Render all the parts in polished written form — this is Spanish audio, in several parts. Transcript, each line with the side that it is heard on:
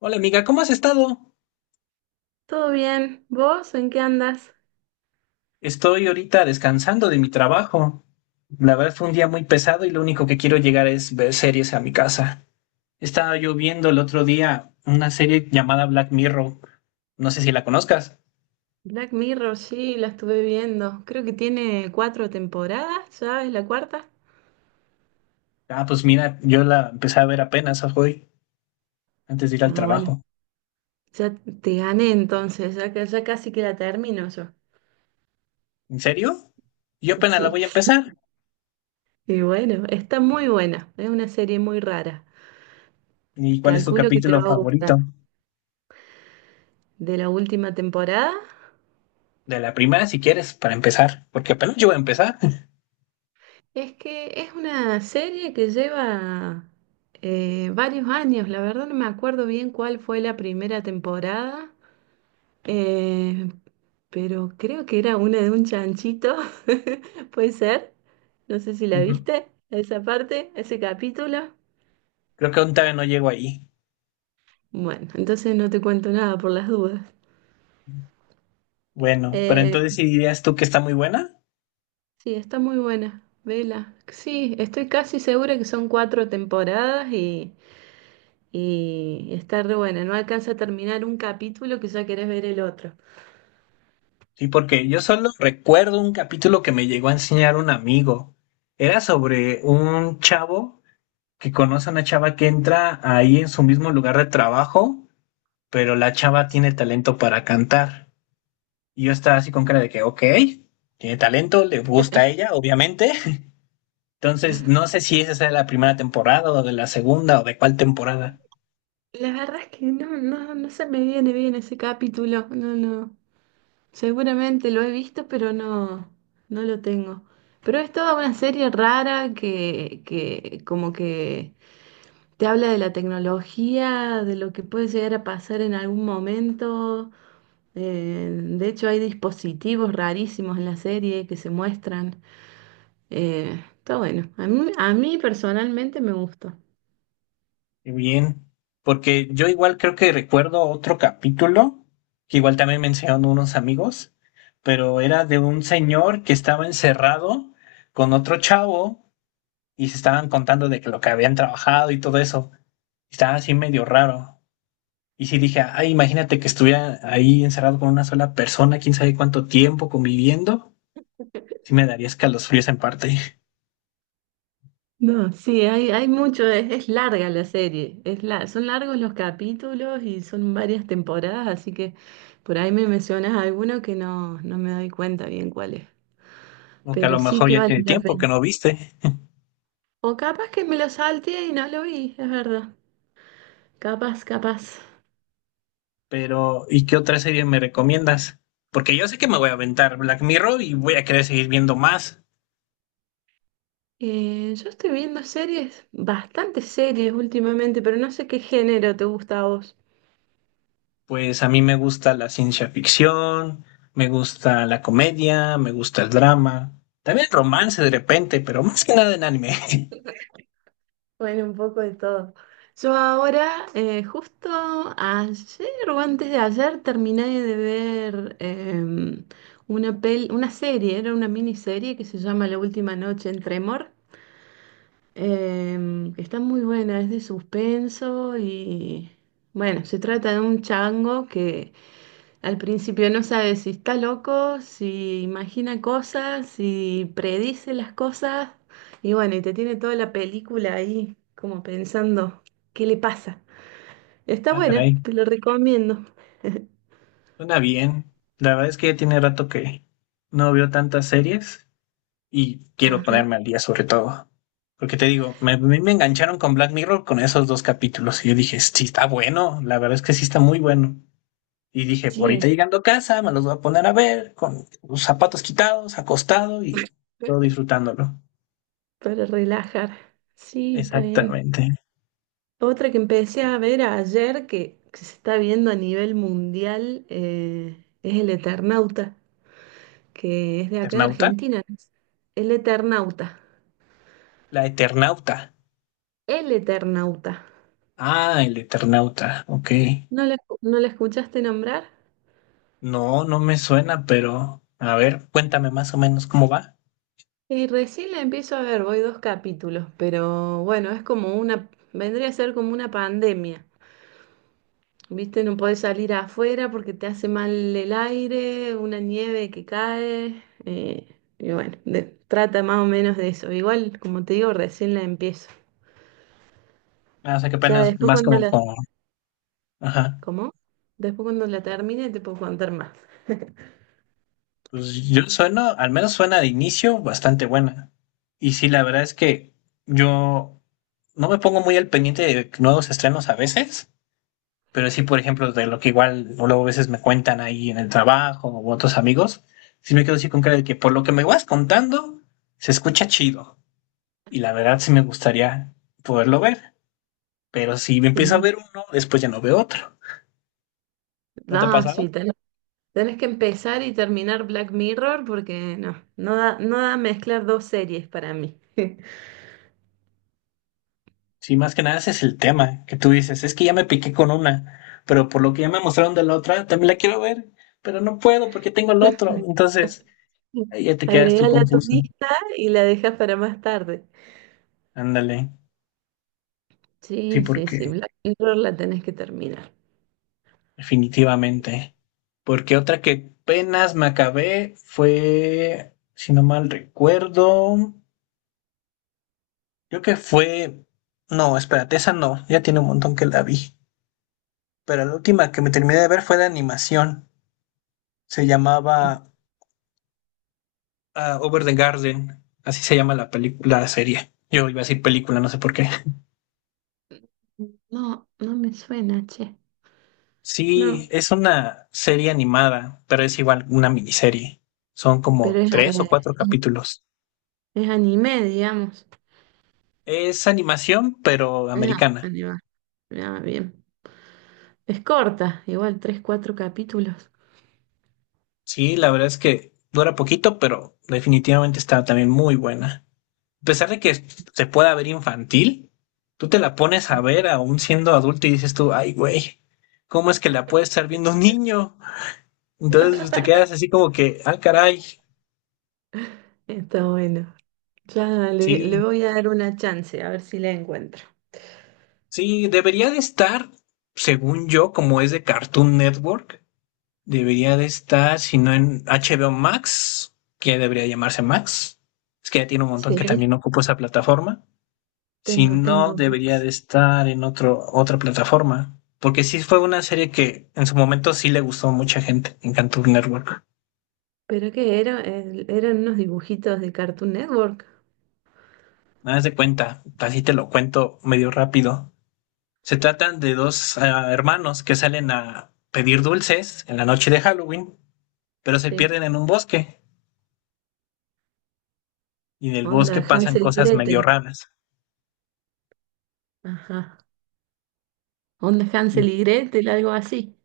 left: Hola amiga, ¿cómo has estado?
right: Todo bien. ¿Vos en qué andas?
left: Estoy ahorita descansando de mi trabajo. La verdad fue un día muy pesado y lo único que quiero llegar es ver series a mi casa. Estaba yo viendo el otro día una serie llamada Black Mirror. No sé si la conozcas.
right: Black Mirror, sí, la estuve viendo. Creo que tiene cuatro temporadas, ¿ya es la cuarta?
left: Ah, pues mira, yo la empecé a ver apenas hoy, antes de ir al
right: Ah, bueno,
left: trabajo.
right: ya te gané entonces, ya casi que la termino yo.
left: ¿En serio? Yo apenas la
right: Sí,
left: voy a empezar.
right: y bueno, está muy buena, es una serie muy rara.
left: ¿Y cuál es tu
right: Calculo que te
left: capítulo
right: va a gustar.
left: favorito?
right: De la última temporada,
left: De la primera, si quieres, para empezar, porque apenas yo voy a empezar.
right: es que es una serie que lleva varios años, la verdad no me acuerdo bien cuál fue la primera temporada. Eh, pero creo que era una de un chanchito, puede ser. No sé si la
left: Ujú.
right: viste, esa parte, ese capítulo.
left: Creo que aún todavía no llego ahí.
right: Bueno, entonces no te cuento nada por las dudas.
left: Bueno, pero
right: Eh,
left: entonces ¿si dirías tú que está muy buena?
right: sí, está muy buena, vela. Sí, estoy casi segura que son cuatro temporadas y está re buena. No alcanza a terminar un capítulo que ya querés ver el otro.
left: Sí, porque yo solo recuerdo un capítulo que me llegó a enseñar un amigo. Era sobre un chavo que conoce a una chava que entra ahí en su mismo lugar de trabajo, pero la chava tiene talento para cantar. Y yo estaba así con cara de que, ok, tiene talento, le gusta a ella, obviamente. Entonces, no sé si esa sea la primera temporada o de la segunda o de cuál temporada.
right: La verdad es que no se me viene bien ese capítulo. No, no. Seguramente lo he visto, pero no lo tengo. Pero es toda una serie rara que como que te habla de la tecnología, de lo que puede llegar a pasar en algún momento. Eh, de hecho, hay dispositivos rarísimos en la serie que se muestran. Está bueno. A mí personalmente me gustó.
left: Qué bien. Porque yo igual creo que recuerdo otro capítulo, que igual también mencionaron unos amigos, pero era de un señor que estaba encerrado con otro chavo y se estaban contando de que lo que habían trabajado y todo eso. Estaba así medio raro. Y sí dije, ay, imagínate que estuviera ahí encerrado con una sola persona, quién sabe cuánto tiempo conviviendo. Sí me daría escalofríos en parte.
right: No, sí, hay mucho, es larga la serie, son largos los capítulos y son varias temporadas, así que por ahí me mencionas alguno que no me doy cuenta bien cuál es,
left: O que a
right: pero
left: lo
right: sí
left: mejor
right: que
left: ya
right: vale
left: tiene
right: la
left: tiempo que
right: pena.
left: no viste.
right: O capaz que me lo salteé y no lo vi, es verdad, capaz, capaz.
left: Pero, ¿y qué otra serie me recomiendas? Porque yo sé que me voy a aventar Black Mirror y voy a querer seguir viendo más.
right: Yo estoy viendo series, bastantes series últimamente, pero no sé qué género te gusta a vos.
left: Pues a mí me gusta la ciencia ficción, me gusta la comedia, me gusta el drama, también el romance de repente, pero más que nada en anime.
right: Bueno, un poco de todo. Yo ahora, justo ayer o antes de ayer, terminé de ver una serie, era una miniserie que se llama La última noche en Tremor. Está muy buena, es de suspenso y bueno, se trata de un chango que al principio no sabe si está loco, si imagina cosas, si predice las cosas. Y bueno, y te tiene toda la película ahí como pensando, ¿qué le pasa? Está
left: Ah,
right: buena,
left: caray,
right: te lo recomiendo.
left: suena bien. La verdad es que ya tiene rato que no veo tantas series y quiero
right: Ajá.
left: ponerme al día sobre todo. Porque te digo, a mí me engancharon con Black Mirror con esos dos capítulos y yo dije, sí, está bueno, la verdad es que sí está muy bueno. Y dije,
right: Sí.
left: ahorita llegando a casa, me los voy a poner a ver, con los zapatos quitados, acostado y todo disfrutándolo.
right: Para relajar. Sí, está bien.
left: Exactamente.
right: Otra que empecé a ver ayer que se está viendo a nivel mundial es El Eternauta, que es de acá de
left: ¿Eternauta?
right: Argentina, ¿no? El Eternauta.
left: La Eternauta.
right: El Eternauta.
left: Ah, el Eternauta, ok.
right: No la escuchaste nombrar.
left: No, no me suena, pero a ver, cuéntame más o menos cómo va.
right: Y recién la empiezo a ver, voy dos capítulos, pero bueno, es como una, vendría a ser como una pandemia. ¿Viste? No podés salir afuera porque te hace mal el aire, una nieve que cae. Y bueno, trata más o menos de eso. Igual, como te digo, recién la empiezo.
left: Ah, o sea que
right: Ya
left: apenas
right: después
left: más
right: cuando
left: como
right: la...
left: por... Ajá.
right: ¿Cómo? Después cuando la termine te puedo contar más.
left: Pues yo sueno al menos suena de inicio bastante buena. Y sí, la verdad es que yo no me pongo muy al pendiente de nuevos estrenos a veces. Pero sí, por ejemplo, de lo que igual luego a veces me cuentan ahí en el trabajo o otros amigos, sí me quedo así con cara de que por lo que me vas contando, se escucha chido. Y la verdad sí me gustaría poderlo ver, pero si me empiezo a
right: Sí.
left: ver uno, después ya no veo otro. ¿No te ha
right: Ah,
left: pasado?
right: sí, tenés que empezar y terminar Black Mirror porque no da mezclar dos series para mí.
left: Sí, más que nada ese es el tema, que tú dices, es que ya me piqué con una, pero por lo que ya me mostraron de la otra, también la quiero ver, pero no puedo porque tengo el otro. Entonces, ahí ya te quedas tú
right: Agregala a tu
left: confuso.
right: lista y la dejas para más tarde.
left: Ándale. Sí,
right: Sí, sí,
left: porque
right: sí, Black Mirror la tenés que terminar.
left: definitivamente. Porque otra que apenas me acabé fue, si no mal recuerdo, creo que fue... No, espérate, esa no, ya tiene un montón que la vi. Pero la última que me terminé de ver fue de animación. Se llamaba Over the Garden. Así se llama la película, la serie. Yo iba a decir película, no sé por qué.
right: No, no me suena, che.
left: Sí,
right: No,
left: es una serie animada, pero es igual una miniserie. Son
right: pero
left: como
right: es,
left: tres o
right: eh,
left: cuatro capítulos.
right: es anime, digamos.
left: Es animación, pero
right: Es a-
left: americana.
right: Anime. Ah, bien. Es corta, igual, tres, cuatro capítulos.
left: Sí, la verdad es que dura poquito, pero definitivamente está también muy buena. A pesar de que se pueda ver infantil, tú te la pones
right: Ah,
left: a ver aún siendo adulto y dices tú, ay, güey, ¿cómo es que la puede estar viendo un niño? Entonces pues, te quedas así como que, ah, caray,
right: está bueno. Claro, le
left: sí,
right: voy a dar una chance, a ver si la encuentro.
left: sí, debería de estar, según yo, como es de Cartoon Network, debería de estar, si no en HBO Max, que debería llamarse Max. Es que ya tiene un montón
right: Sí,
left: que también ocupa esa plataforma. Si no, debería de
right: Max.
left: estar en otra plataforma. Porque sí fue una serie que en su momento sí le gustó a mucha gente en Cartoon Network.
right: ¿Pero qué era? Eran unos dibujitos de Cartoon Network.
left: Nada más de cuenta, así te lo cuento medio rápido. Se tratan de dos hermanos que salen a pedir dulces en la noche de Halloween, pero se
right: Sí.
left: pierden en un bosque y en el bosque
right: Onda
left: pasan
right: Hansel y
left: cosas medio
right: Gretel.
left: raras.
right: Ajá. Onda Hansel y Gretel, algo así.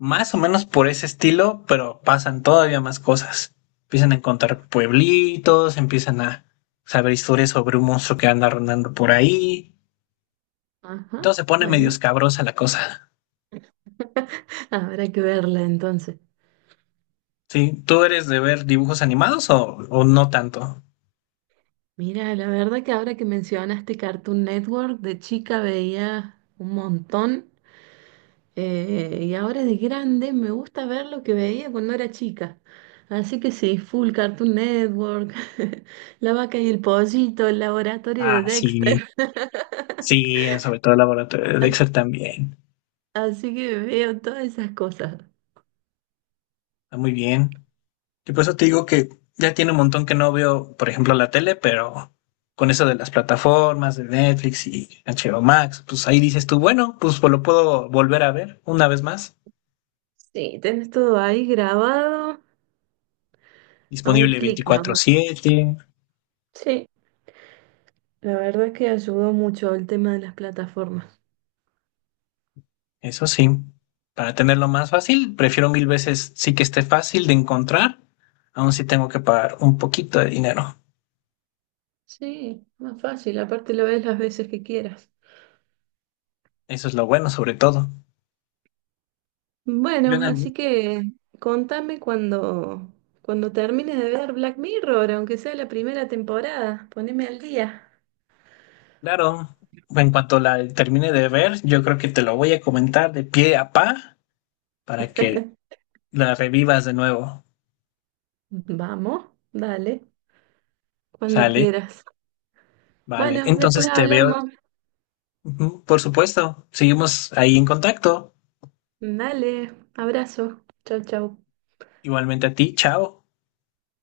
left: Más o menos por ese estilo, pero pasan todavía más cosas. Empiezan a encontrar pueblitos, empiezan a saber historias sobre un monstruo que anda rondando por ahí.
right: Ajá.
left: Entonces se pone medio
right: Bueno,
left: escabrosa la cosa.
right: habrá que verla entonces.
left: ¿Sí? ¿Tú eres de ver dibujos animados o no tanto?
right: Mira, la verdad que ahora que mencionaste Cartoon Network, de chica veía un montón. Y ahora de grande me gusta ver lo que veía cuando era chica. Así que sí, full Cartoon Network, la vaca y el pollito, el laboratorio de
left: Ah, sí,
right: Dexter.
left: sí, sobre todo el laboratorio de
right: A-
left: Dexter también.
right: Así que veo todas esas cosas.
left: Está muy bien. Y por eso te digo que ya tiene un montón que no veo, por ejemplo, la tele, pero con eso de las plataformas, de Netflix y HBO Max, pues ahí dices tú, bueno, pues lo puedo volver a ver una vez más.
right: Sí, tenés todo ahí grabado a un
left: Disponible
right: clic
left: veinticuatro
right: nomás.
left: siete
right: Sí, la verdad es que ayudó mucho el tema de las plataformas.
left: eso sí. Para tenerlo más fácil, prefiero mil veces sí que esté fácil de encontrar, aun si tengo que pagar un poquito de dinero.
right: Sí, más fácil, aparte lo ves las veces que quieras.
left: Eso es lo bueno, sobre todo. Yo en
right: Bueno,
left: algún,
right: así que contame cuando, cuando termines de ver Black Mirror, aunque sea la primera temporada, poneme al día.
left: claro, en cuanto la termine de ver, yo creo que te lo voy a comentar de pie a pa para que la revivas de nuevo.
right: Vamos, dale, cuando
left: Sale,
right: quieras.
left: vale.
right: Bueno, después
left: Entonces te veo.
right: hablamos.
left: Ujú, por supuesto, seguimos ahí en contacto.
right: Dale, abrazo. Chau, chau.
left: Igualmente a ti, chao.